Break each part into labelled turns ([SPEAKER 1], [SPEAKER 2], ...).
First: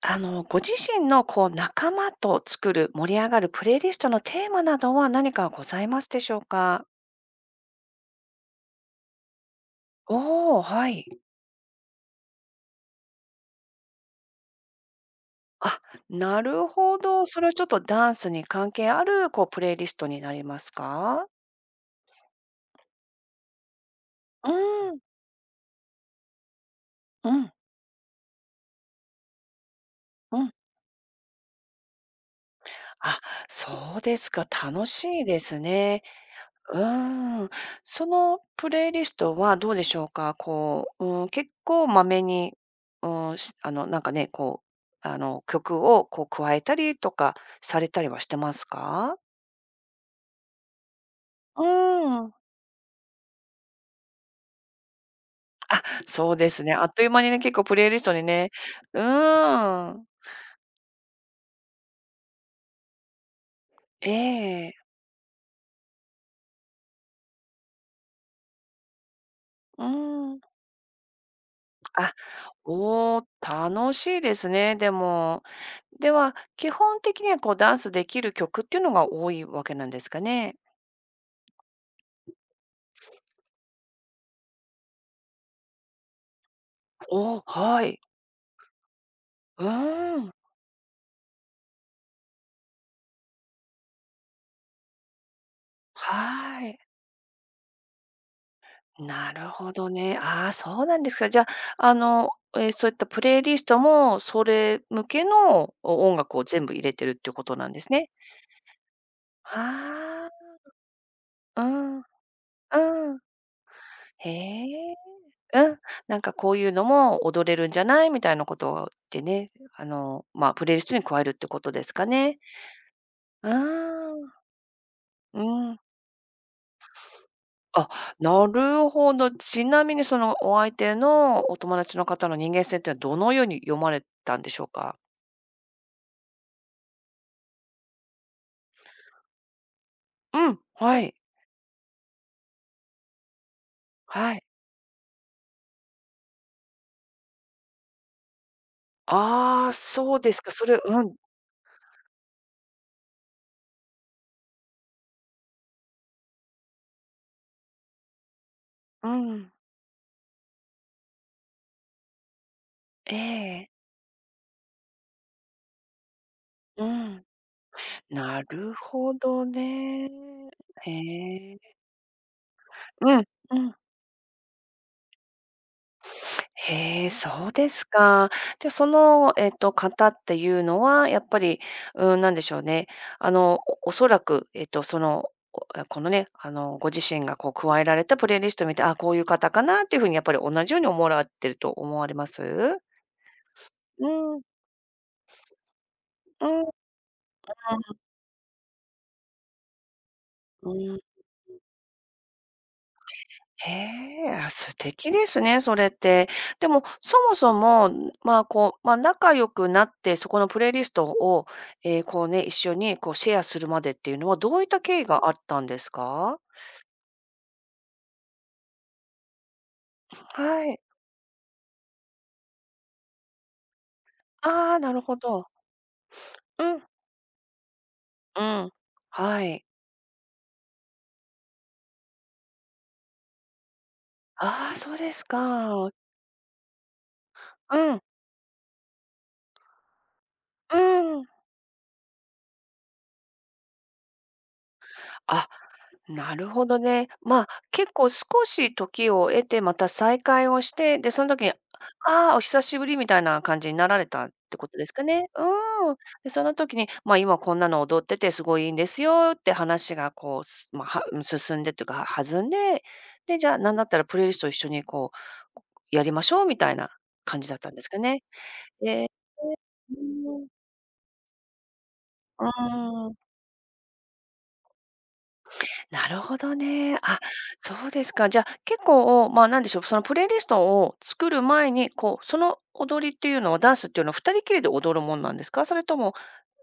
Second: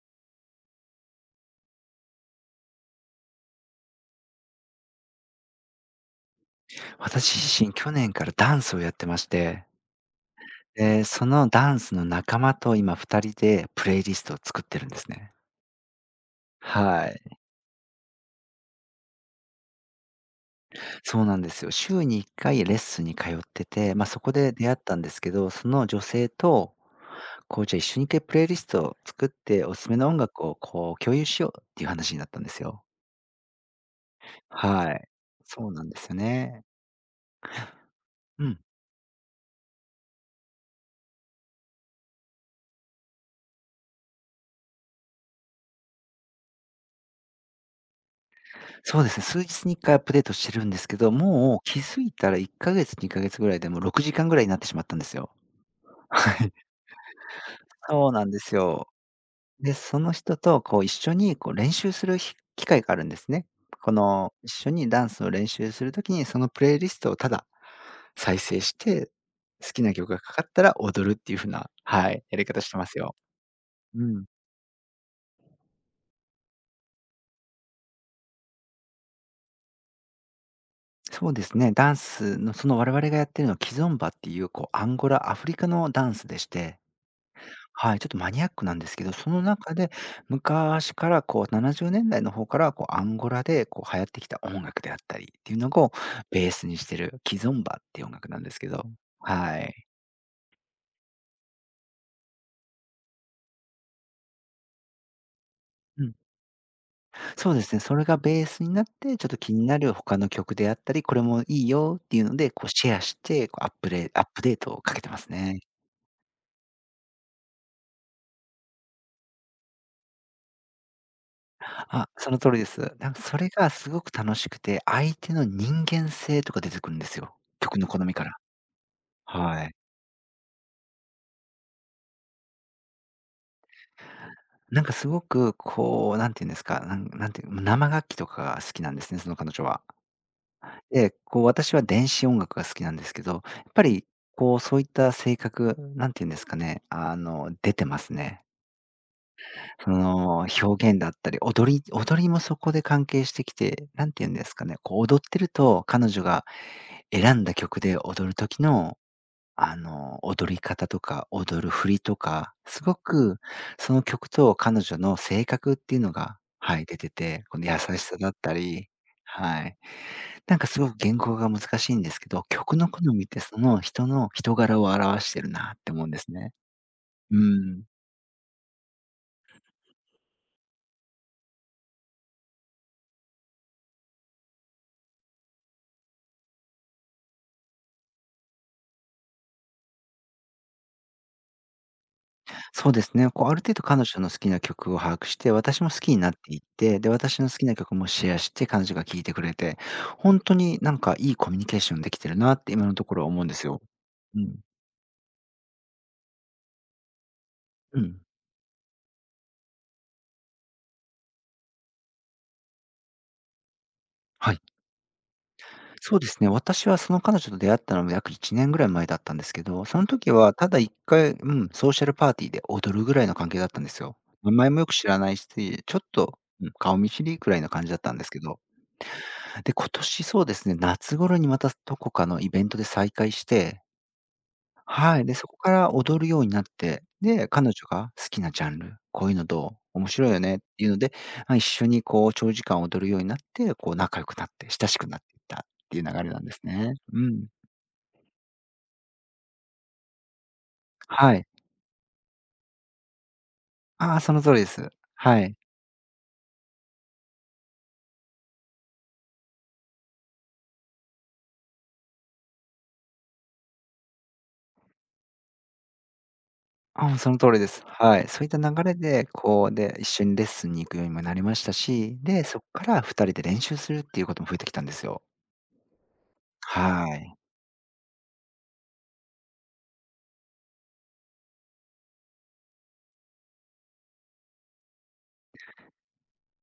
[SPEAKER 1] ご自身の仲間と作る、盛り上がるプレイリストのテーマなどは何かございますでしょうか？
[SPEAKER 2] 私自身、去年からダンスをやってまして、
[SPEAKER 1] おお、は
[SPEAKER 2] で、
[SPEAKER 1] い。
[SPEAKER 2] そのダンスの仲間と今2人でプレイリストを作ってるんですね。
[SPEAKER 1] あ、なるほ
[SPEAKER 2] はい。
[SPEAKER 1] ど。それはちょっとダンスに関係ある、プレイリストになります
[SPEAKER 2] そ
[SPEAKER 1] か？
[SPEAKER 2] うなんですよ。週に1回レッスンに通ってて、まあ、そこで出会っ
[SPEAKER 1] う
[SPEAKER 2] た
[SPEAKER 1] ん、
[SPEAKER 2] んですけど、その女性と、
[SPEAKER 1] うん、
[SPEAKER 2] こう、じゃあ、一緒に一回プレイリストを作って、おすすめの音
[SPEAKER 1] う
[SPEAKER 2] 楽
[SPEAKER 1] ん。
[SPEAKER 2] を、こう、共有しようっていう話になったんですよ。
[SPEAKER 1] あ、そうですか。楽
[SPEAKER 2] はい。
[SPEAKER 1] しいです
[SPEAKER 2] そうなんで
[SPEAKER 1] ね。
[SPEAKER 2] すよね。
[SPEAKER 1] うーん。その
[SPEAKER 2] うん。
[SPEAKER 1] プレイリストはどうでしょうか？うん、結構まめに、うん、なんかね、曲を加えたりとかされたりはしてます
[SPEAKER 2] そうで
[SPEAKER 1] か？
[SPEAKER 2] すね、数日に1回アップデートしてるんですけど、もう
[SPEAKER 1] う
[SPEAKER 2] 気づい
[SPEAKER 1] ー
[SPEAKER 2] た
[SPEAKER 1] ん。
[SPEAKER 2] ら1ヶ月、2ヶ月ぐらいでもう6時間ぐらいになってしまったんですよ。
[SPEAKER 1] そう
[SPEAKER 2] は
[SPEAKER 1] で
[SPEAKER 2] い。
[SPEAKER 1] すね。あっという間にね、結構プ レイリス
[SPEAKER 2] そ
[SPEAKER 1] ト
[SPEAKER 2] う
[SPEAKER 1] に
[SPEAKER 2] なんで
[SPEAKER 1] ね、
[SPEAKER 2] すよ。
[SPEAKER 1] う
[SPEAKER 2] で、
[SPEAKER 1] ー
[SPEAKER 2] そ
[SPEAKER 1] ん。
[SPEAKER 2] の人とこう一緒にこう練習する機会があるんですね。こ
[SPEAKER 1] え
[SPEAKER 2] の一緒
[SPEAKER 1] え。
[SPEAKER 2] にダンスを練習するときに、そのプレイリストをただ再生して、好
[SPEAKER 1] う
[SPEAKER 2] きな曲が
[SPEAKER 1] ー
[SPEAKER 2] か
[SPEAKER 1] ん。
[SPEAKER 2] かったら踊るっていう風な、は
[SPEAKER 1] あ、
[SPEAKER 2] い、やり方してますよ。
[SPEAKER 1] おお、楽
[SPEAKER 2] う
[SPEAKER 1] しい
[SPEAKER 2] ん。
[SPEAKER 1] ですね、でも。では、基本的にはダンスできる曲っていうのが多いわけなんですかね？
[SPEAKER 2] そうですね、ダンスのその我々がやってるのはキゾンバっていうこうアンゴラ、アフリカのダンスでして、
[SPEAKER 1] おお、は
[SPEAKER 2] はい、
[SPEAKER 1] い。
[SPEAKER 2] ちょっとマニアックなんですけど、その
[SPEAKER 1] う
[SPEAKER 2] 中で
[SPEAKER 1] ーん、
[SPEAKER 2] 昔からこう70年代の方からこうアンゴラでこう流行ってきた音楽であったりっていうのをベー
[SPEAKER 1] は
[SPEAKER 2] スに
[SPEAKER 1] い。
[SPEAKER 2] してるキゾンバっていう音楽なんですけど、
[SPEAKER 1] なる
[SPEAKER 2] は
[SPEAKER 1] ほ
[SPEAKER 2] い。
[SPEAKER 1] どね。ああ、そうなんですか。じゃあ、あの、そういったプレイリストも、それ向けの
[SPEAKER 2] う
[SPEAKER 1] お
[SPEAKER 2] ん、
[SPEAKER 1] 音楽を全部入れてるってこ
[SPEAKER 2] そう
[SPEAKER 1] と
[SPEAKER 2] で
[SPEAKER 1] なん
[SPEAKER 2] す
[SPEAKER 1] で
[SPEAKER 2] ね、
[SPEAKER 1] す
[SPEAKER 2] それ
[SPEAKER 1] ね。
[SPEAKER 2] がベースになって、ちょっと気になる他の
[SPEAKER 1] あ
[SPEAKER 2] 曲であったり、これもい
[SPEAKER 1] あ、
[SPEAKER 2] い
[SPEAKER 1] う
[SPEAKER 2] よ
[SPEAKER 1] ん、
[SPEAKER 2] っていうので、こうシェア
[SPEAKER 1] うん。
[SPEAKER 2] して、こうアップレアッ
[SPEAKER 1] へ
[SPEAKER 2] プデートをか
[SPEAKER 1] え、
[SPEAKER 2] けてますね。
[SPEAKER 1] うん。なんかこういうのも踊れるんじゃないみたいなことでね、まあ、プレイリストに加えるってことですか
[SPEAKER 2] あ、そ
[SPEAKER 1] ね。
[SPEAKER 2] の通りです。なんかそ
[SPEAKER 1] う
[SPEAKER 2] れ
[SPEAKER 1] ー
[SPEAKER 2] がすごく
[SPEAKER 1] ん、
[SPEAKER 2] 楽しくて、相手
[SPEAKER 1] う
[SPEAKER 2] の
[SPEAKER 1] ん。
[SPEAKER 2] 人間性とか出てくるんですよ。曲の
[SPEAKER 1] あ、
[SPEAKER 2] 好みから。
[SPEAKER 1] なるほど。ち
[SPEAKER 2] はい。
[SPEAKER 1] なみにそのお相手のお友達の方の人間性っていうのはどのように読まれたんでしょう
[SPEAKER 2] なんか
[SPEAKER 1] か？
[SPEAKER 2] すごくこう、なんて言うんですか、なんていう、生楽器とかが好きなんですね、その彼女は。
[SPEAKER 1] うん、はい、
[SPEAKER 2] で、こう私は電子音楽が好きなんですけど、やっぱり
[SPEAKER 1] はい。
[SPEAKER 2] こうそういった性格、なんて言うんですかね、出てますね。
[SPEAKER 1] ああ、
[SPEAKER 2] そ
[SPEAKER 1] そうです
[SPEAKER 2] の
[SPEAKER 1] か。それ
[SPEAKER 2] 表現
[SPEAKER 1] う
[SPEAKER 2] だっ
[SPEAKER 1] ん、
[SPEAKER 2] たり、踊りもそこで関係してきて、なんて言うんですかね、こう踊ってると、彼女が選んだ曲で踊る時の、
[SPEAKER 1] うん。
[SPEAKER 2] あの、踊り方とか、踊る振りとか、すご
[SPEAKER 1] え
[SPEAKER 2] く
[SPEAKER 1] え、
[SPEAKER 2] その曲と彼女の性格っていうのが、は
[SPEAKER 1] う
[SPEAKER 2] い、出て
[SPEAKER 1] ん。
[SPEAKER 2] て、この優しさだっ
[SPEAKER 1] な
[SPEAKER 2] た
[SPEAKER 1] る
[SPEAKER 2] り、
[SPEAKER 1] ほど
[SPEAKER 2] はい。
[SPEAKER 1] ね。
[SPEAKER 2] なんかすご
[SPEAKER 1] へ
[SPEAKER 2] く言語が
[SPEAKER 1] え。
[SPEAKER 2] 難しいんですけど、曲の好
[SPEAKER 1] う
[SPEAKER 2] み
[SPEAKER 1] ん、
[SPEAKER 2] ってそ
[SPEAKER 1] うん。
[SPEAKER 2] の人の人柄を表してるなって思うんですね。
[SPEAKER 1] へえ、
[SPEAKER 2] う
[SPEAKER 1] そうで
[SPEAKER 2] ん。
[SPEAKER 1] すか。じゃあ、方っていうのは、やっぱり、うん、なんでしょうね。おおそらく、このね、ご自身が加えられたプレイリストを見て、あ、こういう方かなっていうふうにやっぱり同じように思われてると思われます？
[SPEAKER 2] そうですね。こう、ある程度彼
[SPEAKER 1] う
[SPEAKER 2] 女の
[SPEAKER 1] ん、う
[SPEAKER 2] 好
[SPEAKER 1] ん、
[SPEAKER 2] きな曲を把握して、私も好きになっていっ
[SPEAKER 1] う
[SPEAKER 2] て、で、私の好きな曲もシェアして、彼女が聴いてくれて、本当になん
[SPEAKER 1] ん。
[SPEAKER 2] かいいコミュニケーションできてるなって今のところは思うんです
[SPEAKER 1] へ
[SPEAKER 2] よ。
[SPEAKER 1] え、
[SPEAKER 2] う
[SPEAKER 1] あ、
[SPEAKER 2] ん。
[SPEAKER 1] 素敵ですね、それって。でも、そもそも、
[SPEAKER 2] うん。
[SPEAKER 1] まあ、まあ、仲良くなって、そこのプレイリストを、ね、一緒にシェアするまでっていうのは、
[SPEAKER 2] は
[SPEAKER 1] ど
[SPEAKER 2] い。
[SPEAKER 1] ういった経緯があったんです
[SPEAKER 2] そうで
[SPEAKER 1] か？
[SPEAKER 2] すね。私はその彼女と出会ったのも約1年ぐらい前だったんですけど、その時は
[SPEAKER 1] は
[SPEAKER 2] ただ
[SPEAKER 1] い。
[SPEAKER 2] 1回、うん、ソーシャルパーティーで踊るぐらいの関係だったんですよ。名前
[SPEAKER 1] ああ、
[SPEAKER 2] もよ
[SPEAKER 1] な
[SPEAKER 2] く
[SPEAKER 1] る
[SPEAKER 2] 知
[SPEAKER 1] ほ
[SPEAKER 2] らない
[SPEAKER 1] ど。
[SPEAKER 2] し、ちょっと、うん、
[SPEAKER 1] うん、
[SPEAKER 2] 顔見知りくらいの感じだったんですけ
[SPEAKER 1] う
[SPEAKER 2] ど。
[SPEAKER 1] ん。はい。
[SPEAKER 2] で、今年そうですね、夏頃にまたどこかのイベントで再会して、
[SPEAKER 1] ああ、そうで
[SPEAKER 2] は
[SPEAKER 1] す
[SPEAKER 2] い。で、そこか
[SPEAKER 1] か。
[SPEAKER 2] ら踊るようになって、で、彼女
[SPEAKER 1] うん、
[SPEAKER 2] が好きなジャンル、こういうのどう？面白いよねっ
[SPEAKER 1] う
[SPEAKER 2] ていうので、
[SPEAKER 1] ん。
[SPEAKER 2] ま、一緒にこう長時間踊るようになって、こう仲良くなって、親しくなっていっ
[SPEAKER 1] あ、
[SPEAKER 2] たっていう流れ
[SPEAKER 1] な
[SPEAKER 2] なん
[SPEAKER 1] る
[SPEAKER 2] です
[SPEAKER 1] ほど
[SPEAKER 2] ね。
[SPEAKER 1] ね。
[SPEAKER 2] う
[SPEAKER 1] ま
[SPEAKER 2] ん。
[SPEAKER 1] あ、結構少し時を経て、また再会をして、で、その
[SPEAKER 2] は
[SPEAKER 1] 時
[SPEAKER 2] い。
[SPEAKER 1] に、ああ、お久しぶりみたいな感じになられ
[SPEAKER 2] ああ、
[SPEAKER 1] たっ
[SPEAKER 2] その通
[SPEAKER 1] て
[SPEAKER 2] りで
[SPEAKER 1] ことで
[SPEAKER 2] す。
[SPEAKER 1] すかね。
[SPEAKER 2] はい。
[SPEAKER 1] うん。で、その時に、まあ、今こんなの踊っててすごいいいんですよって話がこう、すまあ、進んでというか、弾んで、で、じゃあ、なんだったらプレイリスト一緒にやりましょうみたいな
[SPEAKER 2] ああ、その
[SPEAKER 1] 感
[SPEAKER 2] 通
[SPEAKER 1] じだっ
[SPEAKER 2] りで
[SPEAKER 1] たんで
[SPEAKER 2] す。
[SPEAKER 1] すか
[SPEAKER 2] は
[SPEAKER 1] ね。
[SPEAKER 2] い。そういった流れ
[SPEAKER 1] え
[SPEAKER 2] で、こう、
[SPEAKER 1] う
[SPEAKER 2] で、一緒にレッ
[SPEAKER 1] ん。
[SPEAKER 2] スンに行くようにもなりましたし、
[SPEAKER 1] う
[SPEAKER 2] で、そっから
[SPEAKER 1] ん。
[SPEAKER 2] 2人で練習するっていうことも増えてきたんですよ。
[SPEAKER 1] なるほどね。
[SPEAKER 2] は
[SPEAKER 1] あ、
[SPEAKER 2] い。
[SPEAKER 1] そうですか。じゃあ、結構、まあ、なんでしょう、そのプレイリストを作る前に、その踊りっていうのは、ダンスっていうのは2人きりで踊るもんなんですか？それとも、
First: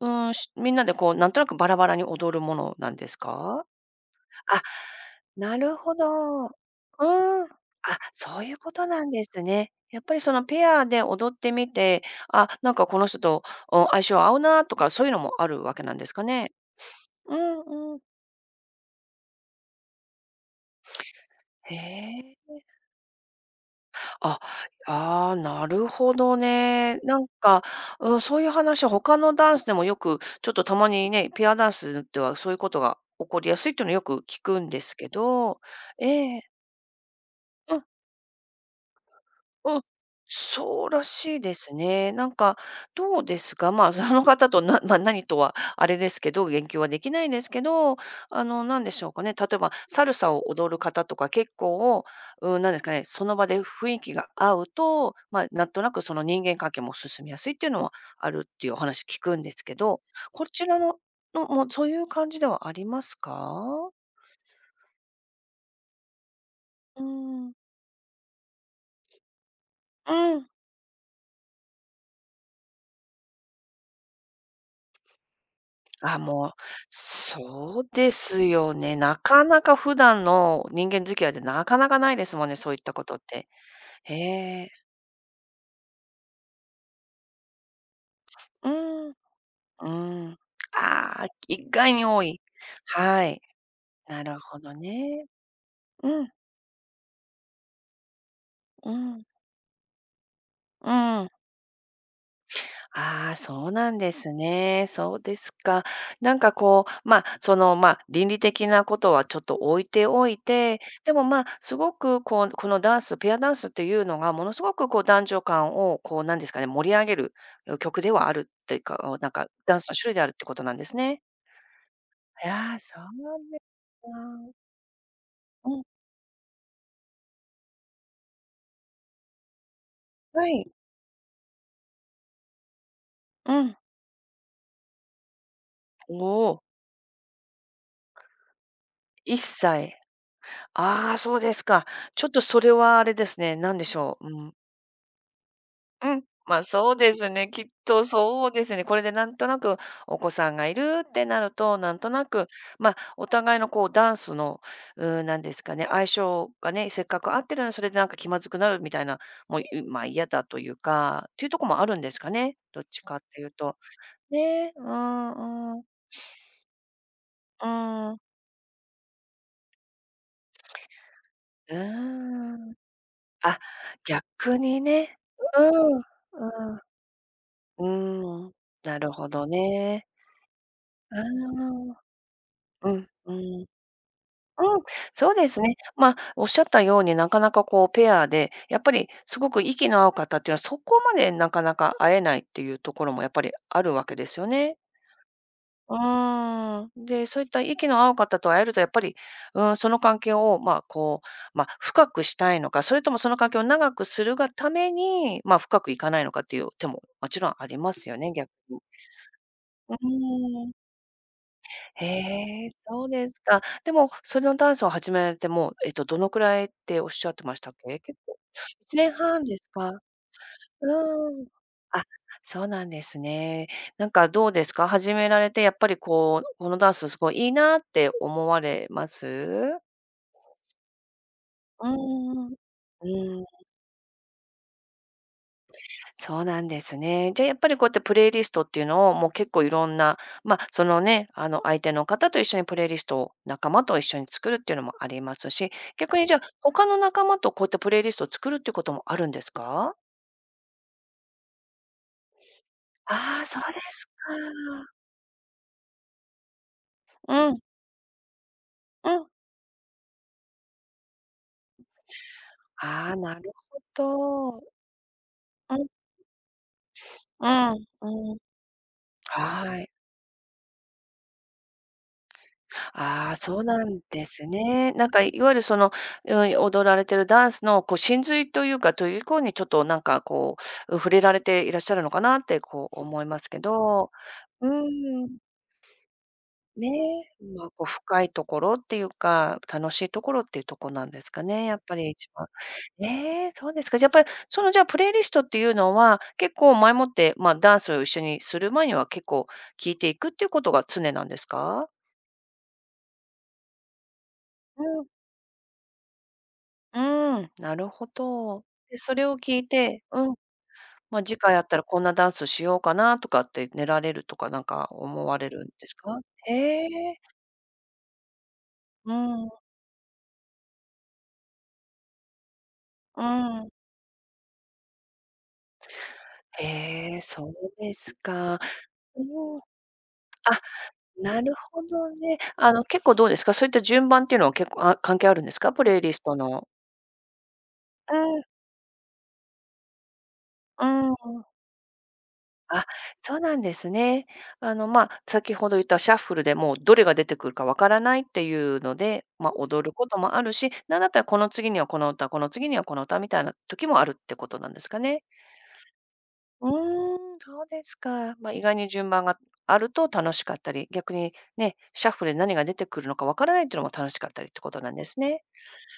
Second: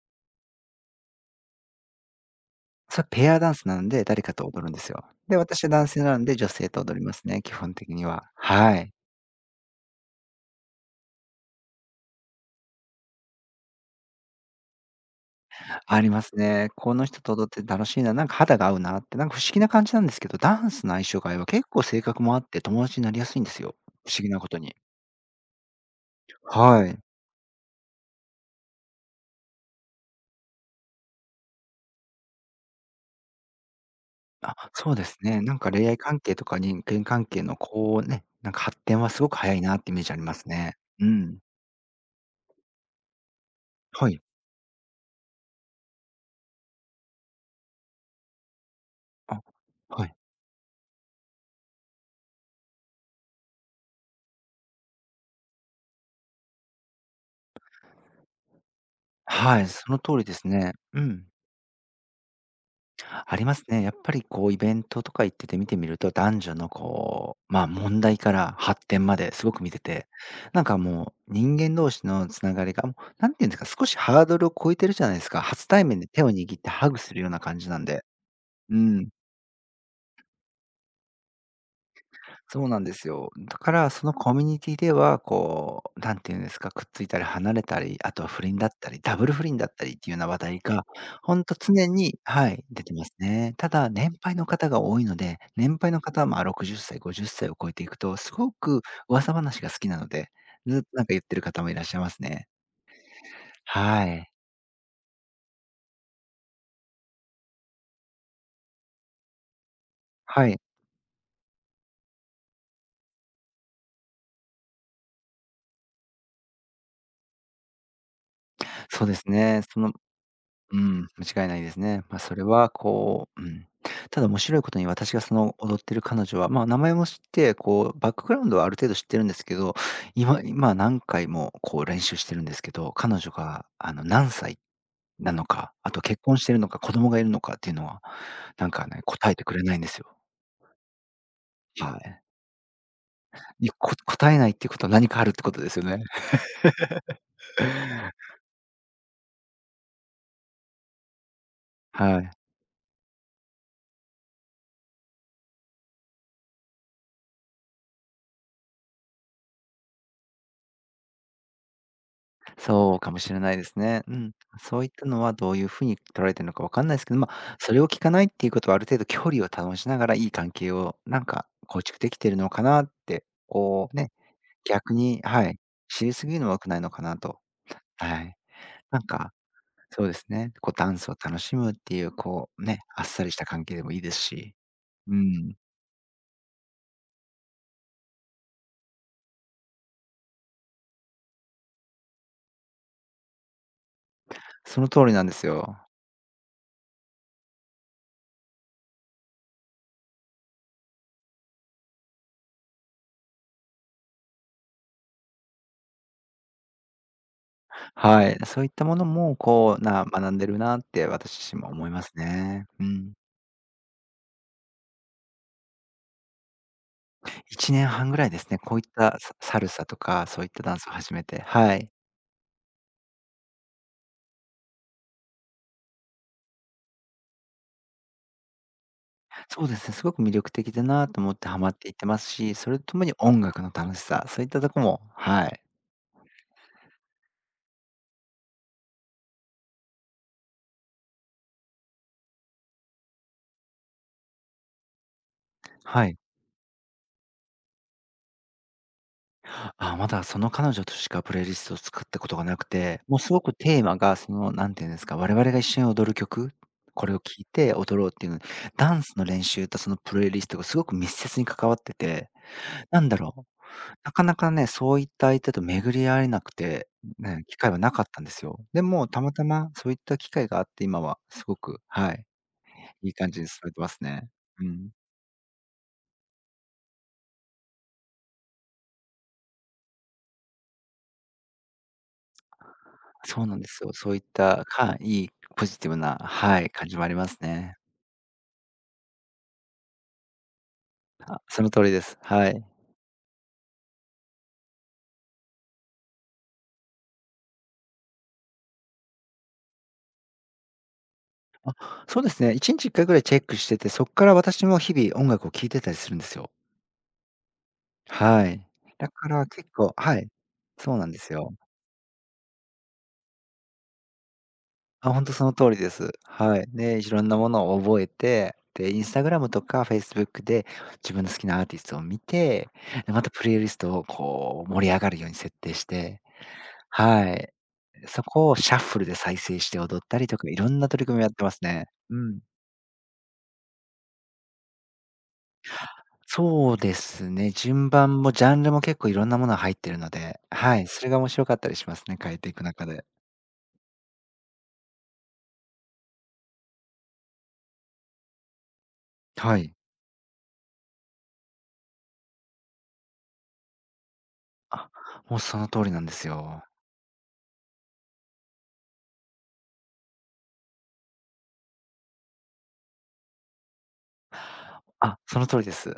[SPEAKER 1] うーん、みんなでなんとなくバラバラに踊るものなん
[SPEAKER 2] そ
[SPEAKER 1] で
[SPEAKER 2] れ
[SPEAKER 1] す
[SPEAKER 2] ペアダン
[SPEAKER 1] か？
[SPEAKER 2] スなんで、誰かと
[SPEAKER 1] あ、
[SPEAKER 2] 踊るんですよ。で、
[SPEAKER 1] な
[SPEAKER 2] 私は
[SPEAKER 1] る
[SPEAKER 2] 男
[SPEAKER 1] ほ
[SPEAKER 2] 性
[SPEAKER 1] ど。
[SPEAKER 2] なんで、
[SPEAKER 1] う
[SPEAKER 2] 女性と踊りますね、
[SPEAKER 1] ーん。
[SPEAKER 2] 基本的
[SPEAKER 1] あ、
[SPEAKER 2] には。
[SPEAKER 1] そういうこ
[SPEAKER 2] は
[SPEAKER 1] と
[SPEAKER 2] い。
[SPEAKER 1] なんですね。やっぱりそのペアで踊ってみて、あ、なんかこの人と、相性合うなとか、そういうのもあるわけなん
[SPEAKER 2] あ
[SPEAKER 1] で
[SPEAKER 2] り
[SPEAKER 1] すか
[SPEAKER 2] ます
[SPEAKER 1] ね？
[SPEAKER 2] ね。この人と
[SPEAKER 1] う
[SPEAKER 2] 踊っ
[SPEAKER 1] ん
[SPEAKER 2] て楽
[SPEAKER 1] う
[SPEAKER 2] し
[SPEAKER 1] ん。
[SPEAKER 2] いな、なんか肌が合うなって、なんか不思議な感じなんですけど、ダンスの相性が合えば結
[SPEAKER 1] へ
[SPEAKER 2] 構性格もあっ
[SPEAKER 1] え。
[SPEAKER 2] て、友達になりやすいんですよ。不思議
[SPEAKER 1] あ、
[SPEAKER 2] なことに。
[SPEAKER 1] ああ、なるほど
[SPEAKER 2] は
[SPEAKER 1] ね。
[SPEAKER 2] い。
[SPEAKER 1] なんか、うん、そういう話は他のダンスでもよく、ちょっとたまにね、ペアダンスではそういうことが起こりやすいっていうのをよく聞くん
[SPEAKER 2] あ、
[SPEAKER 1] で
[SPEAKER 2] そ
[SPEAKER 1] す
[SPEAKER 2] うで
[SPEAKER 1] け
[SPEAKER 2] すね。なん
[SPEAKER 1] ど。
[SPEAKER 2] か恋愛関
[SPEAKER 1] え
[SPEAKER 2] 係
[SPEAKER 1] え。
[SPEAKER 2] とか人間関係のこうね、なんか発展はすごく早いな
[SPEAKER 1] うん、
[SPEAKER 2] ってイメージありますね。
[SPEAKER 1] そうら
[SPEAKER 2] う
[SPEAKER 1] し
[SPEAKER 2] ん。
[SPEAKER 1] いですね。なんか、どうですか、まあ、そ
[SPEAKER 2] はい。
[SPEAKER 1] の方と、まあ、何とはあれですけど、言及はできないんですけど、なんでしょうかね、
[SPEAKER 2] あ、
[SPEAKER 1] 例えばサ
[SPEAKER 2] は
[SPEAKER 1] ル
[SPEAKER 2] い。
[SPEAKER 1] サを踊る方とか結構、うん、なんですかね、その場で雰囲気が合うと、まあ、なんとなくその人間関係も進みやすいっていうのはあるっていうお話聞くんで
[SPEAKER 2] は
[SPEAKER 1] す
[SPEAKER 2] い、
[SPEAKER 1] け
[SPEAKER 2] その
[SPEAKER 1] ど、
[SPEAKER 2] 通りで
[SPEAKER 1] こ
[SPEAKER 2] す
[SPEAKER 1] ち
[SPEAKER 2] ね。
[SPEAKER 1] らの
[SPEAKER 2] うん。
[SPEAKER 1] のもうそういう感じではあります
[SPEAKER 2] ありますね。
[SPEAKER 1] か？
[SPEAKER 2] やっぱりこうイベントとか行ってて見てみると、男女の
[SPEAKER 1] う
[SPEAKER 2] こう、
[SPEAKER 1] ん。
[SPEAKER 2] まあ、問題から発展まですごく見てて、
[SPEAKER 1] うん。
[SPEAKER 2] なんかもう人間同士のつながりが、もうなんていうんですか、少しハードルを超えてるじゃないですか。初対面で
[SPEAKER 1] あ、
[SPEAKER 2] 手を
[SPEAKER 1] もう、
[SPEAKER 2] 握ってハグするような感じな
[SPEAKER 1] そ
[SPEAKER 2] ん
[SPEAKER 1] う
[SPEAKER 2] で。
[SPEAKER 1] ですよ
[SPEAKER 2] う
[SPEAKER 1] ね。
[SPEAKER 2] ん。
[SPEAKER 1] なかなか普段の人間付き合いでなかなかないですもんね、
[SPEAKER 2] そう
[SPEAKER 1] そうい
[SPEAKER 2] な
[SPEAKER 1] っ
[SPEAKER 2] ん
[SPEAKER 1] た
[SPEAKER 2] で
[SPEAKER 1] こ
[SPEAKER 2] す
[SPEAKER 1] とっ
[SPEAKER 2] よ。
[SPEAKER 1] て。
[SPEAKER 2] だから、そ
[SPEAKER 1] へ
[SPEAKER 2] のコミュニ
[SPEAKER 1] え。
[SPEAKER 2] ティでは、こう、なんていうんですか、くっついたり離れたり、あとは不倫だったり、
[SPEAKER 1] うん、
[SPEAKER 2] ダブル不倫だったりっていうような
[SPEAKER 1] うん。
[SPEAKER 2] 話題が、
[SPEAKER 1] ああ、
[SPEAKER 2] ほんと
[SPEAKER 1] 意
[SPEAKER 2] 常
[SPEAKER 1] 外に
[SPEAKER 2] に、
[SPEAKER 1] 多い。
[SPEAKER 2] はい、出てます
[SPEAKER 1] はい。
[SPEAKER 2] ね。ただ、年
[SPEAKER 1] な
[SPEAKER 2] 配
[SPEAKER 1] る
[SPEAKER 2] の
[SPEAKER 1] ほ
[SPEAKER 2] 方
[SPEAKER 1] ど
[SPEAKER 2] が多いの
[SPEAKER 1] ね。
[SPEAKER 2] で、年配の
[SPEAKER 1] う
[SPEAKER 2] 方、
[SPEAKER 1] ん、
[SPEAKER 2] まあ、60歳、50歳を超えていくと、すごく
[SPEAKER 1] うん、
[SPEAKER 2] 噂話が好きなので、ずっと
[SPEAKER 1] う
[SPEAKER 2] なんか言っ
[SPEAKER 1] ん。
[SPEAKER 2] てる方もいらっしゃいますね。
[SPEAKER 1] ああ、そうなん
[SPEAKER 2] は
[SPEAKER 1] で
[SPEAKER 2] い。
[SPEAKER 1] すね。そうですか。なんかまあ、まあ、倫理的なことはちょっと置いておい
[SPEAKER 2] はい。
[SPEAKER 1] て、でもまあ、すごくこのダンス、ペアダンスっていうのがものすごく男女間をなんですかね、盛り上げる曲ではあるっていう
[SPEAKER 2] そうで
[SPEAKER 1] か、な
[SPEAKER 2] す
[SPEAKER 1] んか
[SPEAKER 2] ね。
[SPEAKER 1] ダンスの種類であるってことなん
[SPEAKER 2] う
[SPEAKER 1] です
[SPEAKER 2] ん、
[SPEAKER 1] ね。
[SPEAKER 2] 間違いないですね。まあ、それ
[SPEAKER 1] い
[SPEAKER 2] は
[SPEAKER 1] やー、そう
[SPEAKER 2] こ
[SPEAKER 1] な
[SPEAKER 2] う、う
[SPEAKER 1] んです
[SPEAKER 2] ん。ただ面
[SPEAKER 1] か。
[SPEAKER 2] 白いことに私がその踊
[SPEAKER 1] うん、
[SPEAKER 2] ってる彼女は、名前も知って、こうバックグラウンドはある程度知ってるんですけど、今
[SPEAKER 1] はい。
[SPEAKER 2] 今何回もこう練習してるんですけど、彼女
[SPEAKER 1] う
[SPEAKER 2] が
[SPEAKER 1] ん。
[SPEAKER 2] 何歳なのか、あと
[SPEAKER 1] お
[SPEAKER 2] 結婚してる
[SPEAKER 1] お、
[SPEAKER 2] のか、子供がいるのかっていうのは、なんかね、答え
[SPEAKER 1] 一
[SPEAKER 2] てくれないんで
[SPEAKER 1] 切。
[SPEAKER 2] すよ。
[SPEAKER 1] ああ、そうですか。
[SPEAKER 2] はい。
[SPEAKER 1] ちょっとそれはあれですね、なんでしょう。
[SPEAKER 2] 答え
[SPEAKER 1] う
[SPEAKER 2] ない
[SPEAKER 1] ん
[SPEAKER 2] っていうことは何かあるってことですよね。
[SPEAKER 1] うん、ま、あそうですね、きっと そうですね。これでなんとなくお子さんがいるってなると、なんと
[SPEAKER 2] は
[SPEAKER 1] な
[SPEAKER 2] い。
[SPEAKER 1] く、ま、あお互いのダンスの、なんですかね、相性がね、せっかく合ってるのにそれでなんか気まずくなるみたいな、もう、嫌だというか、っていうとこもあるんですかね？どっ
[SPEAKER 2] そ
[SPEAKER 1] ち
[SPEAKER 2] うか
[SPEAKER 1] か
[SPEAKER 2] も
[SPEAKER 1] っ
[SPEAKER 2] しれ
[SPEAKER 1] ていう
[SPEAKER 2] ないで
[SPEAKER 1] と。
[SPEAKER 2] すね。うん。
[SPEAKER 1] ね、
[SPEAKER 2] そ
[SPEAKER 1] う
[SPEAKER 2] ういったのはどういう
[SPEAKER 1] んう
[SPEAKER 2] ふ
[SPEAKER 1] ん。
[SPEAKER 2] うに取られてるのかわかんないですけど、まあ、
[SPEAKER 1] う
[SPEAKER 2] それを聞
[SPEAKER 1] ー
[SPEAKER 2] か
[SPEAKER 1] ん。
[SPEAKER 2] ないっていうことはある程度距離を保ちながらいい関係をなんか
[SPEAKER 1] う
[SPEAKER 2] 構築できてるの
[SPEAKER 1] ー
[SPEAKER 2] か
[SPEAKER 1] ん。
[SPEAKER 2] なって、
[SPEAKER 1] あ、
[SPEAKER 2] こうね、
[SPEAKER 1] 逆に
[SPEAKER 2] 逆
[SPEAKER 1] ね。
[SPEAKER 2] に、はい、知りすぎる
[SPEAKER 1] う
[SPEAKER 2] のは良くな
[SPEAKER 1] ん、
[SPEAKER 2] いのかなと。
[SPEAKER 1] う
[SPEAKER 2] はい。
[SPEAKER 1] ん、うーん。な
[SPEAKER 2] なん
[SPEAKER 1] るほ
[SPEAKER 2] か、
[SPEAKER 1] ど
[SPEAKER 2] そ
[SPEAKER 1] ね。
[SPEAKER 2] うですね、こうダンス
[SPEAKER 1] う
[SPEAKER 2] を
[SPEAKER 1] ー
[SPEAKER 2] 楽しむって
[SPEAKER 1] ん。
[SPEAKER 2] いうこうね、
[SPEAKER 1] う
[SPEAKER 2] あっ
[SPEAKER 1] ん、
[SPEAKER 2] さ
[SPEAKER 1] う
[SPEAKER 2] りした関
[SPEAKER 1] ん。
[SPEAKER 2] 係でもいいですし。
[SPEAKER 1] うん、
[SPEAKER 2] う
[SPEAKER 1] そうで
[SPEAKER 2] ん、
[SPEAKER 1] すね。まあ、おっしゃったように、なかなかペアで、やっぱりすごく息の合う方っていうのは、そこまでなかなか会えないっていうところもやっぱりあるわけですよね。
[SPEAKER 2] その通りなんですよ。
[SPEAKER 1] うーん。で、そういった息の合う方と会えるとやっぱり、うん、その関係を、まあ、まあ、深くしたいのか、それともその関係を長くするがために、まあ、深くいかないのかっていう手ももちろんありますよ
[SPEAKER 2] は
[SPEAKER 1] ね、
[SPEAKER 2] い。
[SPEAKER 1] 逆
[SPEAKER 2] そういっ
[SPEAKER 1] に。
[SPEAKER 2] たものもこう、
[SPEAKER 1] う
[SPEAKER 2] 学んでる
[SPEAKER 1] ーん。
[SPEAKER 2] なって私自身も思いま
[SPEAKER 1] へ
[SPEAKER 2] すね。
[SPEAKER 1] え、
[SPEAKER 2] う
[SPEAKER 1] そう
[SPEAKER 2] ん。
[SPEAKER 1] ですか。でも、そのダンスを始められて、もう、どのくらいっておっしゃってました
[SPEAKER 2] 1
[SPEAKER 1] っ
[SPEAKER 2] 年
[SPEAKER 1] け？
[SPEAKER 2] 半ぐ
[SPEAKER 1] 結
[SPEAKER 2] らい
[SPEAKER 1] 構
[SPEAKER 2] ですね。こういっ
[SPEAKER 1] 1年
[SPEAKER 2] た
[SPEAKER 1] 半
[SPEAKER 2] サ
[SPEAKER 1] で
[SPEAKER 2] サル
[SPEAKER 1] す
[SPEAKER 2] サ
[SPEAKER 1] か？
[SPEAKER 2] とか、そういったダンスを始め
[SPEAKER 1] う
[SPEAKER 2] て、
[SPEAKER 1] ーん。
[SPEAKER 2] はい。
[SPEAKER 1] あ、そうなんですね。なんかどうですか？始められてやっぱりこのダンスすごいいいなって思われま
[SPEAKER 2] そうで
[SPEAKER 1] す？
[SPEAKER 2] すね、すごく魅力的だなと思ってハマっ
[SPEAKER 1] う
[SPEAKER 2] ていってます
[SPEAKER 1] んうんうん。
[SPEAKER 2] し、それととも
[SPEAKER 1] う
[SPEAKER 2] に音
[SPEAKER 1] ーん。
[SPEAKER 2] 楽の楽しさ、そういったとこも、はい。
[SPEAKER 1] そうなんですね。じゃあ、やっぱりこうやってプレイリストっていうのを、もう結構いろんな、ま、そのね、相手の方と一緒にプレイリストを仲間と一緒に作るっていうのもありますし、
[SPEAKER 2] は
[SPEAKER 1] 逆
[SPEAKER 2] い。
[SPEAKER 1] にじゃあ、他の仲間とこういったプレイリストを作るっていうこともあるんですか？
[SPEAKER 2] あ、まだその彼女としかプレイリストを作ったことがなくて、もうす
[SPEAKER 1] あ
[SPEAKER 2] ご
[SPEAKER 1] あー、
[SPEAKER 2] く
[SPEAKER 1] そうで
[SPEAKER 2] テーマ
[SPEAKER 1] すか。
[SPEAKER 2] がその、なんていうんですか、我々が一緒に踊る曲、これを聴い
[SPEAKER 1] うん、
[SPEAKER 2] て踊ろうっていうの、ダン
[SPEAKER 1] う
[SPEAKER 2] スの
[SPEAKER 1] ん。
[SPEAKER 2] 練習とそのプレイリストがすごく密接に関わってて、なん
[SPEAKER 1] ああ、
[SPEAKER 2] だろ
[SPEAKER 1] な
[SPEAKER 2] う
[SPEAKER 1] るほ
[SPEAKER 2] なかなか
[SPEAKER 1] ど。
[SPEAKER 2] ね、そういった相手と
[SPEAKER 1] うん、
[SPEAKER 2] 巡り合えなくて、ね、
[SPEAKER 1] う
[SPEAKER 2] 機会
[SPEAKER 1] ん、
[SPEAKER 2] はなかったんで
[SPEAKER 1] うん。
[SPEAKER 2] すよ。でも、たまたま
[SPEAKER 1] は
[SPEAKER 2] そ
[SPEAKER 1] い。
[SPEAKER 2] ういった機会があって、今はすごく、はい、いい
[SPEAKER 1] あ
[SPEAKER 2] 感
[SPEAKER 1] あ、
[SPEAKER 2] じに
[SPEAKER 1] そ
[SPEAKER 2] 進
[SPEAKER 1] う
[SPEAKER 2] め
[SPEAKER 1] な
[SPEAKER 2] てます
[SPEAKER 1] んで
[SPEAKER 2] ね。
[SPEAKER 1] す
[SPEAKER 2] うん。
[SPEAKER 1] ね。なんか、いわゆるその、うん、踊られてるダンスの、真髄というか、という方にちょっとなんか触れられていらっしゃるのかなって、思いま
[SPEAKER 2] そう
[SPEAKER 1] す
[SPEAKER 2] な
[SPEAKER 1] け
[SPEAKER 2] んですよ。
[SPEAKER 1] ど。
[SPEAKER 2] そういった、
[SPEAKER 1] うー
[SPEAKER 2] はい、いい
[SPEAKER 1] ん、
[SPEAKER 2] ポジティブな、はい、感じもありま
[SPEAKER 1] ね、
[SPEAKER 2] すね。
[SPEAKER 1] こう深いところっていうか、楽しいところっていうとこなんです
[SPEAKER 2] あ、
[SPEAKER 1] か
[SPEAKER 2] そ
[SPEAKER 1] ね、
[SPEAKER 2] の
[SPEAKER 1] やっ
[SPEAKER 2] 通り
[SPEAKER 1] ぱ
[SPEAKER 2] で
[SPEAKER 1] り
[SPEAKER 2] す。
[SPEAKER 1] 一番。
[SPEAKER 2] はい。
[SPEAKER 1] ねえ、そうですか。やっぱり、じゃあ、プレイリストっていうのは、結構前もって、まあ、ダンスを一緒にする前には、結構聞いていくっていうことが常なんですか？
[SPEAKER 2] そうですね、1日1回ぐらいチェックしてて、そっから私も日
[SPEAKER 1] うん。
[SPEAKER 2] 々音楽を聴いてたりするんですよ。
[SPEAKER 1] うーん、なるほ
[SPEAKER 2] は
[SPEAKER 1] ど。
[SPEAKER 2] い。
[SPEAKER 1] で、
[SPEAKER 2] だ
[SPEAKER 1] それ
[SPEAKER 2] か
[SPEAKER 1] を
[SPEAKER 2] ら
[SPEAKER 1] 聞い
[SPEAKER 2] 結構
[SPEAKER 1] て、
[SPEAKER 2] はい、
[SPEAKER 1] うん、
[SPEAKER 2] そうなんで
[SPEAKER 1] まあ、
[SPEAKER 2] す
[SPEAKER 1] 次回
[SPEAKER 2] よ。
[SPEAKER 1] 会ったらこんなダンスしようかなとかって練られるとか、なんか
[SPEAKER 2] あ、
[SPEAKER 1] 思
[SPEAKER 2] 本当
[SPEAKER 1] わ
[SPEAKER 2] そ
[SPEAKER 1] れ
[SPEAKER 2] の
[SPEAKER 1] るん
[SPEAKER 2] 通り
[SPEAKER 1] で
[SPEAKER 2] で
[SPEAKER 1] す
[SPEAKER 2] す。
[SPEAKER 1] か？
[SPEAKER 2] はい。
[SPEAKER 1] へえ、
[SPEAKER 2] で、いろんなものを覚えて、で、イン
[SPEAKER 1] う
[SPEAKER 2] スタグラ
[SPEAKER 1] ん、う
[SPEAKER 2] ムとかフェイスブックで自分の好きなアーティストを見て、で、またプレイ
[SPEAKER 1] ん。
[SPEAKER 2] リストをこう盛り上がるように設定して、
[SPEAKER 1] へえ、
[SPEAKER 2] は
[SPEAKER 1] そ
[SPEAKER 2] い。
[SPEAKER 1] うです
[SPEAKER 2] そこを
[SPEAKER 1] か。
[SPEAKER 2] シャッフルで再
[SPEAKER 1] うん、
[SPEAKER 2] 生
[SPEAKER 1] あ、
[SPEAKER 2] して踊ったりとか、いろんな取り組みをやっ
[SPEAKER 1] な
[SPEAKER 2] てま
[SPEAKER 1] る
[SPEAKER 2] す
[SPEAKER 1] ほ
[SPEAKER 2] ね。
[SPEAKER 1] ど
[SPEAKER 2] う
[SPEAKER 1] ね。
[SPEAKER 2] ん。
[SPEAKER 1] 結構どうですか、そういった順番っていうのは結構、あ、関係あるんですか？プレイリストの。
[SPEAKER 2] そうですね、順番も
[SPEAKER 1] うん、
[SPEAKER 2] ジャンルも結構いろんなものが入ってるので、は
[SPEAKER 1] う
[SPEAKER 2] い、それが面
[SPEAKER 1] ん。
[SPEAKER 2] 白かったりしますね、変えていく
[SPEAKER 1] あ、
[SPEAKER 2] 中で。
[SPEAKER 1] そうなんですね。まあ、先ほど言ったシャッフルでもうどれが出てくるかわからないっていうので、まあ、
[SPEAKER 2] はい。
[SPEAKER 1] 踊ることもあるし、なんだったらこの次にはこの歌、この次にはこの歌みたいな時もあるってことなんです
[SPEAKER 2] あ、
[SPEAKER 1] かね。
[SPEAKER 2] もうその通りなんですよ。
[SPEAKER 1] うーん、そうですか。まあ、意外に順番があると楽しかったり、逆にね、シャッフルで何が出てくるのかわからないっていうのも楽しかったりってことなんで
[SPEAKER 2] あ、
[SPEAKER 1] す
[SPEAKER 2] そ
[SPEAKER 1] ね。
[SPEAKER 2] の通りです。い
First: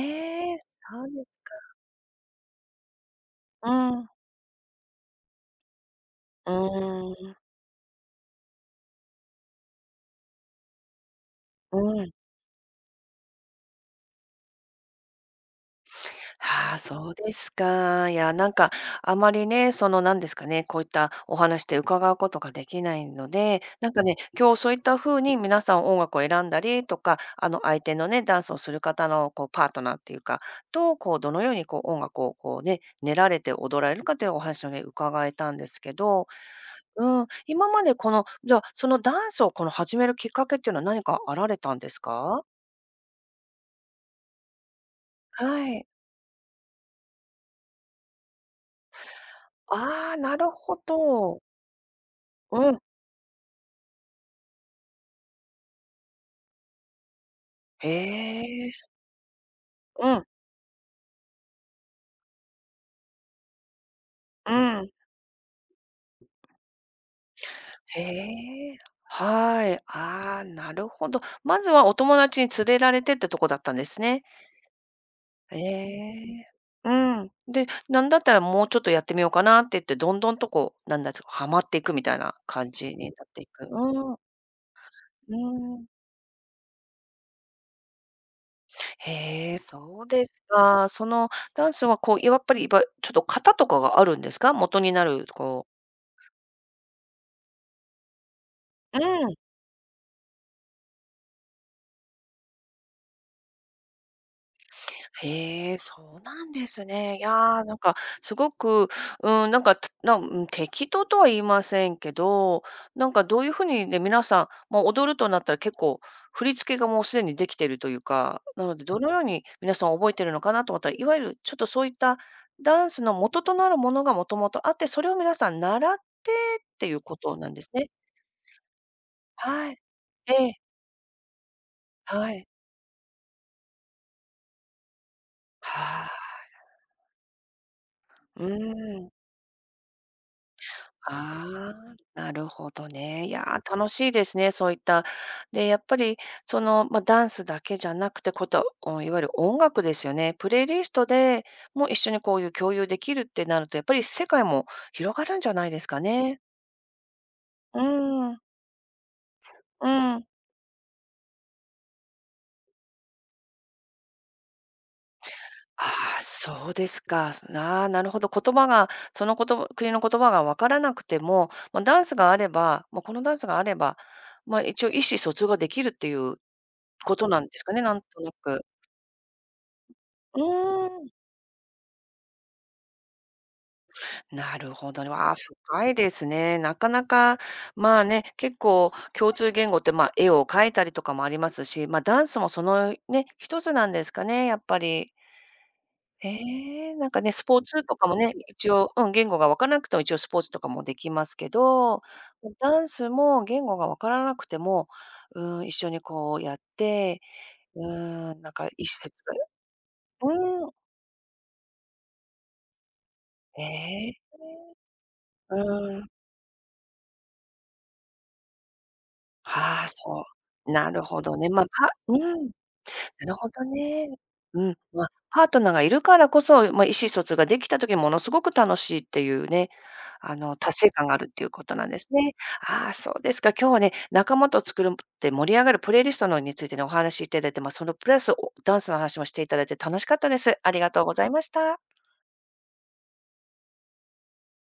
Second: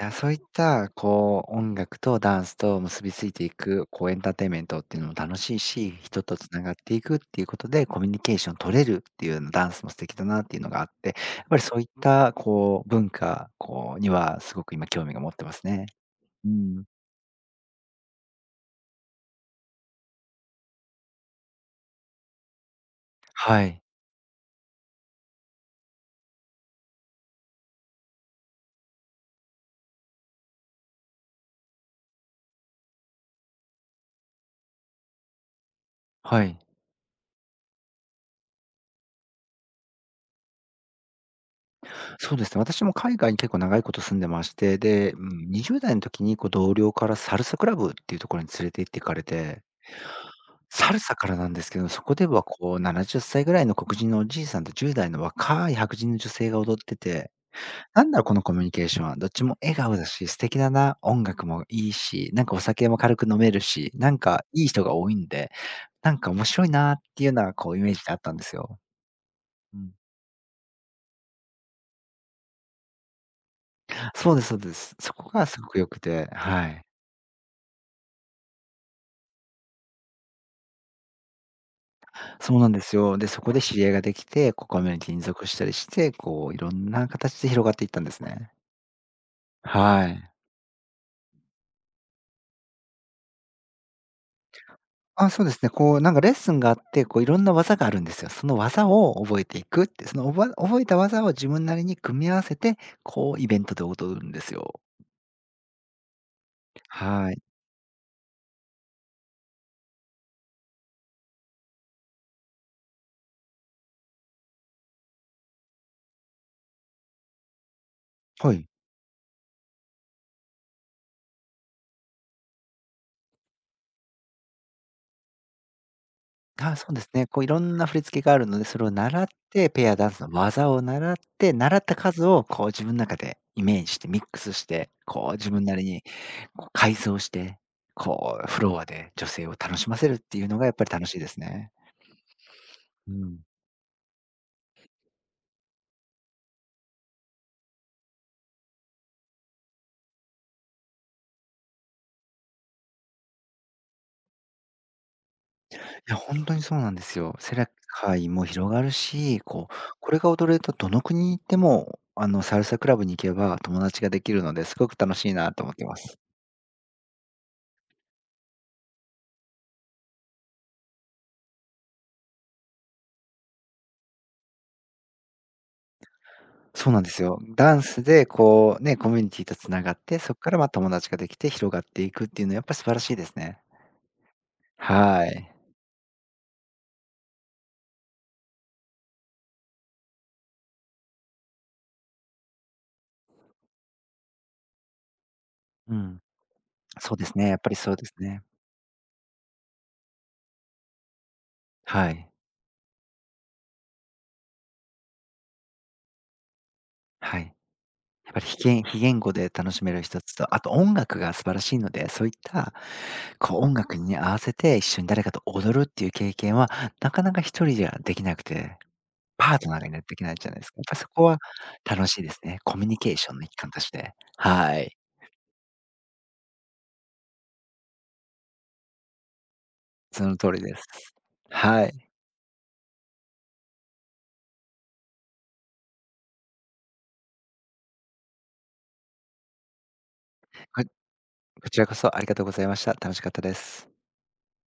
[SPEAKER 2] や、そういっ
[SPEAKER 1] え、
[SPEAKER 2] た、
[SPEAKER 1] そうです
[SPEAKER 2] こう、音楽とダンスと結びついてい
[SPEAKER 1] う
[SPEAKER 2] く、こ
[SPEAKER 1] ん。
[SPEAKER 2] う、エンターテインメントっていうのも楽しいし、人とつ
[SPEAKER 1] う
[SPEAKER 2] ながっていくっ
[SPEAKER 1] ん。
[SPEAKER 2] ていうことで、コミュニケーション取れるっていうの、ダンスも素敵だなっていうのがあって、やっぱりそういっ
[SPEAKER 1] うん。
[SPEAKER 2] た、こう、文化、こう、にはすごく今興味が持ってますね。う
[SPEAKER 1] はあ、
[SPEAKER 2] ん。
[SPEAKER 1] そうですか。いや、なんか、あまりね、なんですかね、こういったお話で伺うことができないので、
[SPEAKER 2] はい。
[SPEAKER 1] なんかね、今日そういった風に皆さん音楽を選んだりとか、相手のね、ダンスをする方の、こう、パートナーっていうか、と、こう、どのように、こう、音楽を、こうね、練られて踊られるかというお話をね、伺えたんですけど、
[SPEAKER 2] はい。
[SPEAKER 1] うん、今までこの、じゃあ、そのダンスを、この、始めるきっかけっていうのは何かあられたんです
[SPEAKER 2] そう
[SPEAKER 1] か？
[SPEAKER 2] ですね、私も海外に結構長いこと住んでまして、で、うん、
[SPEAKER 1] は
[SPEAKER 2] 20
[SPEAKER 1] い。
[SPEAKER 2] 代の時に、こう、同僚からサルサクラブっていうところに連れて行っていかれて
[SPEAKER 1] ああ、なるほ
[SPEAKER 2] サルサから
[SPEAKER 1] ど。
[SPEAKER 2] なんですけど、そこでは
[SPEAKER 1] う
[SPEAKER 2] こう
[SPEAKER 1] ん。
[SPEAKER 2] 70歳ぐらいの黒人のおじいさんと10代の若い白人の女性が踊ってて、
[SPEAKER 1] へ
[SPEAKER 2] なんだろうこのコミュニケー
[SPEAKER 1] え。
[SPEAKER 2] ションは、どっちも笑顔だ
[SPEAKER 1] うん、
[SPEAKER 2] し、素敵だな、音楽もいいし、なんかお酒も軽く飲めるし、なんか
[SPEAKER 1] う
[SPEAKER 2] いい人
[SPEAKER 1] ん。
[SPEAKER 2] が多いんで、なんか面白いなっていうのはこうイメー
[SPEAKER 1] へ
[SPEAKER 2] ジであったんです
[SPEAKER 1] え。
[SPEAKER 2] よ。
[SPEAKER 1] はい。
[SPEAKER 2] うん。
[SPEAKER 1] ああ、なるほど。まずはお友達に連れられてってとこだったんですね。
[SPEAKER 2] そうですそうです。そこが
[SPEAKER 1] え
[SPEAKER 2] すごく良くて、
[SPEAKER 1] え。
[SPEAKER 2] はい。
[SPEAKER 1] うん。で、なんだったらもうちょっとやってみようかなって言って、どんどんとこう、なんだと、はまっていくみたいな
[SPEAKER 2] そうな
[SPEAKER 1] 感
[SPEAKER 2] んで
[SPEAKER 1] じ
[SPEAKER 2] す
[SPEAKER 1] に
[SPEAKER 2] よ。
[SPEAKER 1] なっ
[SPEAKER 2] で、そ
[SPEAKER 1] てい
[SPEAKER 2] こで
[SPEAKER 1] く。
[SPEAKER 2] 知り合いが
[SPEAKER 1] う
[SPEAKER 2] で
[SPEAKER 1] ん、
[SPEAKER 2] きて、こうコミュニティに
[SPEAKER 1] う
[SPEAKER 2] 属したり
[SPEAKER 1] ん。
[SPEAKER 2] して、こういろんな形で広がっていったんですね。
[SPEAKER 1] へえ、そ
[SPEAKER 2] は
[SPEAKER 1] う
[SPEAKER 2] い。
[SPEAKER 1] ですか。そのダンスはこう、やっぱり、いわちょっと型とかがあるんですか？元になる
[SPEAKER 2] あ、そうです
[SPEAKER 1] こ
[SPEAKER 2] ね。
[SPEAKER 1] う
[SPEAKER 2] こう、なんかレッスンがあって、こういろんな技があるんですよ。その技
[SPEAKER 1] う
[SPEAKER 2] を
[SPEAKER 1] ん。
[SPEAKER 2] 覚えていくって、その覚えた技を自分なりに組み合わせて、こうイベントで踊るんですよ。
[SPEAKER 1] へえ、そうなんですね。い
[SPEAKER 2] はい。
[SPEAKER 1] やー、なんかすごく、うん、なんか、たなうん、適当とは言いませんけど、なんかどういうふうにね、皆さん、もう踊るとなったら結構振り付けがもうすでにできてるというか、
[SPEAKER 2] は
[SPEAKER 1] な
[SPEAKER 2] い。
[SPEAKER 1] のでどのように皆さん覚えてるのかなと思ったら、いわゆるちょっとそういったダンスの元となるものがもともとあって、それを皆さん習ってっ
[SPEAKER 2] あ、
[SPEAKER 1] て
[SPEAKER 2] そ
[SPEAKER 1] い
[SPEAKER 2] う
[SPEAKER 1] う
[SPEAKER 2] です
[SPEAKER 1] こ
[SPEAKER 2] ね。
[SPEAKER 1] と
[SPEAKER 2] こうい
[SPEAKER 1] なん
[SPEAKER 2] ろ
[SPEAKER 1] です
[SPEAKER 2] んな
[SPEAKER 1] ね。
[SPEAKER 2] 振り付けがあるので、それを習って、
[SPEAKER 1] はい。
[SPEAKER 2] ペアダンスの
[SPEAKER 1] ええ、
[SPEAKER 2] 技を習って、習った数
[SPEAKER 1] は
[SPEAKER 2] を
[SPEAKER 1] い。
[SPEAKER 2] こう自分の中でイメージしてミックスして、こう自分なり
[SPEAKER 1] は
[SPEAKER 2] に
[SPEAKER 1] あ、
[SPEAKER 2] こう改造して、こ
[SPEAKER 1] う
[SPEAKER 2] うフロア
[SPEAKER 1] ー
[SPEAKER 2] で
[SPEAKER 1] ん。
[SPEAKER 2] 女性を楽しませるっていうのがやっぱり楽しいですね。
[SPEAKER 1] ああ、なるほど
[SPEAKER 2] う
[SPEAKER 1] ね。い
[SPEAKER 2] ん。
[SPEAKER 1] やー、楽しいですね、そういった。で、やっぱり、まあ、ダンスだけじゃなくて、こと、おいわゆる音楽ですよね。プレイリストでも一緒にこういう共有できるってなると、やっぱり世界も広がるんじゃないですか
[SPEAKER 2] いや、ほ
[SPEAKER 1] ね。
[SPEAKER 2] んとにそうなんですよ。世
[SPEAKER 1] う
[SPEAKER 2] 界
[SPEAKER 1] ん、
[SPEAKER 2] も広がるし、こう、
[SPEAKER 1] う
[SPEAKER 2] これ
[SPEAKER 1] ん。
[SPEAKER 2] が踊れるとどの国に行っても、あの、サルサクラブに行けば友達ができるので、すごく楽しいなと思ってま
[SPEAKER 1] あ
[SPEAKER 2] す。
[SPEAKER 1] あ、そうですか。なあ、なるほど。言葉が、そのこと国の言葉が分からなくても、まあ、ダンスがあれば、まあ、このダンスがあれば、まあ、一応意思疎通ができるっていう
[SPEAKER 2] そうなんで
[SPEAKER 1] こ
[SPEAKER 2] す
[SPEAKER 1] と
[SPEAKER 2] よ。
[SPEAKER 1] なんですか
[SPEAKER 2] ダ
[SPEAKER 1] ね、
[SPEAKER 2] ン
[SPEAKER 1] なん
[SPEAKER 2] ス
[SPEAKER 1] と
[SPEAKER 2] で
[SPEAKER 1] なく。
[SPEAKER 2] こう、ね、コミュニティと繋がって、そっ
[SPEAKER 1] う
[SPEAKER 2] からま、友
[SPEAKER 1] ーん。
[SPEAKER 2] 達ができて広がっていくっていうのはやっぱ素晴らしいですね。
[SPEAKER 1] なるほどね。
[SPEAKER 2] は
[SPEAKER 1] わあ、
[SPEAKER 2] い。
[SPEAKER 1] 深いですね。なかなか、まあね、結構共通言語って、まあ、絵を描いたりとかもありますし、まあ、ダンスもそのね、一つなんですかね、やっぱり。
[SPEAKER 2] うん。
[SPEAKER 1] へえ、なん
[SPEAKER 2] そう
[SPEAKER 1] か
[SPEAKER 2] で
[SPEAKER 1] ね、
[SPEAKER 2] す
[SPEAKER 1] ス
[SPEAKER 2] ね、や
[SPEAKER 1] ポ
[SPEAKER 2] っ
[SPEAKER 1] ー
[SPEAKER 2] ぱり
[SPEAKER 1] ツ
[SPEAKER 2] そ
[SPEAKER 1] と
[SPEAKER 2] うで
[SPEAKER 1] か
[SPEAKER 2] す
[SPEAKER 1] もね、
[SPEAKER 2] ね。
[SPEAKER 1] 一応、うん、言語がわからなくても一応スポーツとかもできますけど、
[SPEAKER 2] はい。
[SPEAKER 1] ダンスも言語がわからなくても、うん、一緒にこうやって、
[SPEAKER 2] はい。
[SPEAKER 1] う
[SPEAKER 2] やっぱ
[SPEAKER 1] ん、
[SPEAKER 2] り
[SPEAKER 1] なん
[SPEAKER 2] 非
[SPEAKER 1] か
[SPEAKER 2] 言
[SPEAKER 1] 一
[SPEAKER 2] 非
[SPEAKER 1] 節
[SPEAKER 2] 言
[SPEAKER 1] が
[SPEAKER 2] 語で楽しめる一つと、あ
[SPEAKER 1] う
[SPEAKER 2] と
[SPEAKER 1] ん、
[SPEAKER 2] 音楽が素晴らしいので、そういった、こう
[SPEAKER 1] え
[SPEAKER 2] 音楽に
[SPEAKER 1] え、
[SPEAKER 2] 合わせて一緒に誰かと
[SPEAKER 1] う
[SPEAKER 2] 踊るってい
[SPEAKER 1] ん、
[SPEAKER 2] う経験は、なかなか一人じゃできなくて、パートナー
[SPEAKER 1] はあ、
[SPEAKER 2] がいないとでき
[SPEAKER 1] そ
[SPEAKER 2] ないじゃないで
[SPEAKER 1] う。
[SPEAKER 2] すか。やっ
[SPEAKER 1] な
[SPEAKER 2] ぱ
[SPEAKER 1] る
[SPEAKER 2] そ
[SPEAKER 1] ほ
[SPEAKER 2] こ
[SPEAKER 1] ど
[SPEAKER 2] は
[SPEAKER 1] ね。
[SPEAKER 2] 楽
[SPEAKER 1] う
[SPEAKER 2] しいです
[SPEAKER 1] ん。
[SPEAKER 2] ね。コミュニケー
[SPEAKER 1] な
[SPEAKER 2] ショ
[SPEAKER 1] る
[SPEAKER 2] ンの
[SPEAKER 1] ほ
[SPEAKER 2] 一
[SPEAKER 1] ど
[SPEAKER 2] 環とし
[SPEAKER 1] ね。
[SPEAKER 2] て。
[SPEAKER 1] うん、
[SPEAKER 2] はい。
[SPEAKER 1] まあ、パートナーがいるからこそ、まあ、意思疎通ができた時にものすごく楽しいっていうね、
[SPEAKER 2] その通りです。
[SPEAKER 1] 達成感があるっていうこと
[SPEAKER 2] は
[SPEAKER 1] なんで
[SPEAKER 2] い。
[SPEAKER 1] すね。ああ、そうですか。今日はね、仲間と作るって盛り上がるプレイリストのについてね、お話しいただいて、まあ、そのプラス、おダンスの話もしていただいて楽しかったです。あり
[SPEAKER 2] こ
[SPEAKER 1] がとうございまし
[SPEAKER 2] こ
[SPEAKER 1] た。
[SPEAKER 2] ちらこそありがとうございました。楽しかったです。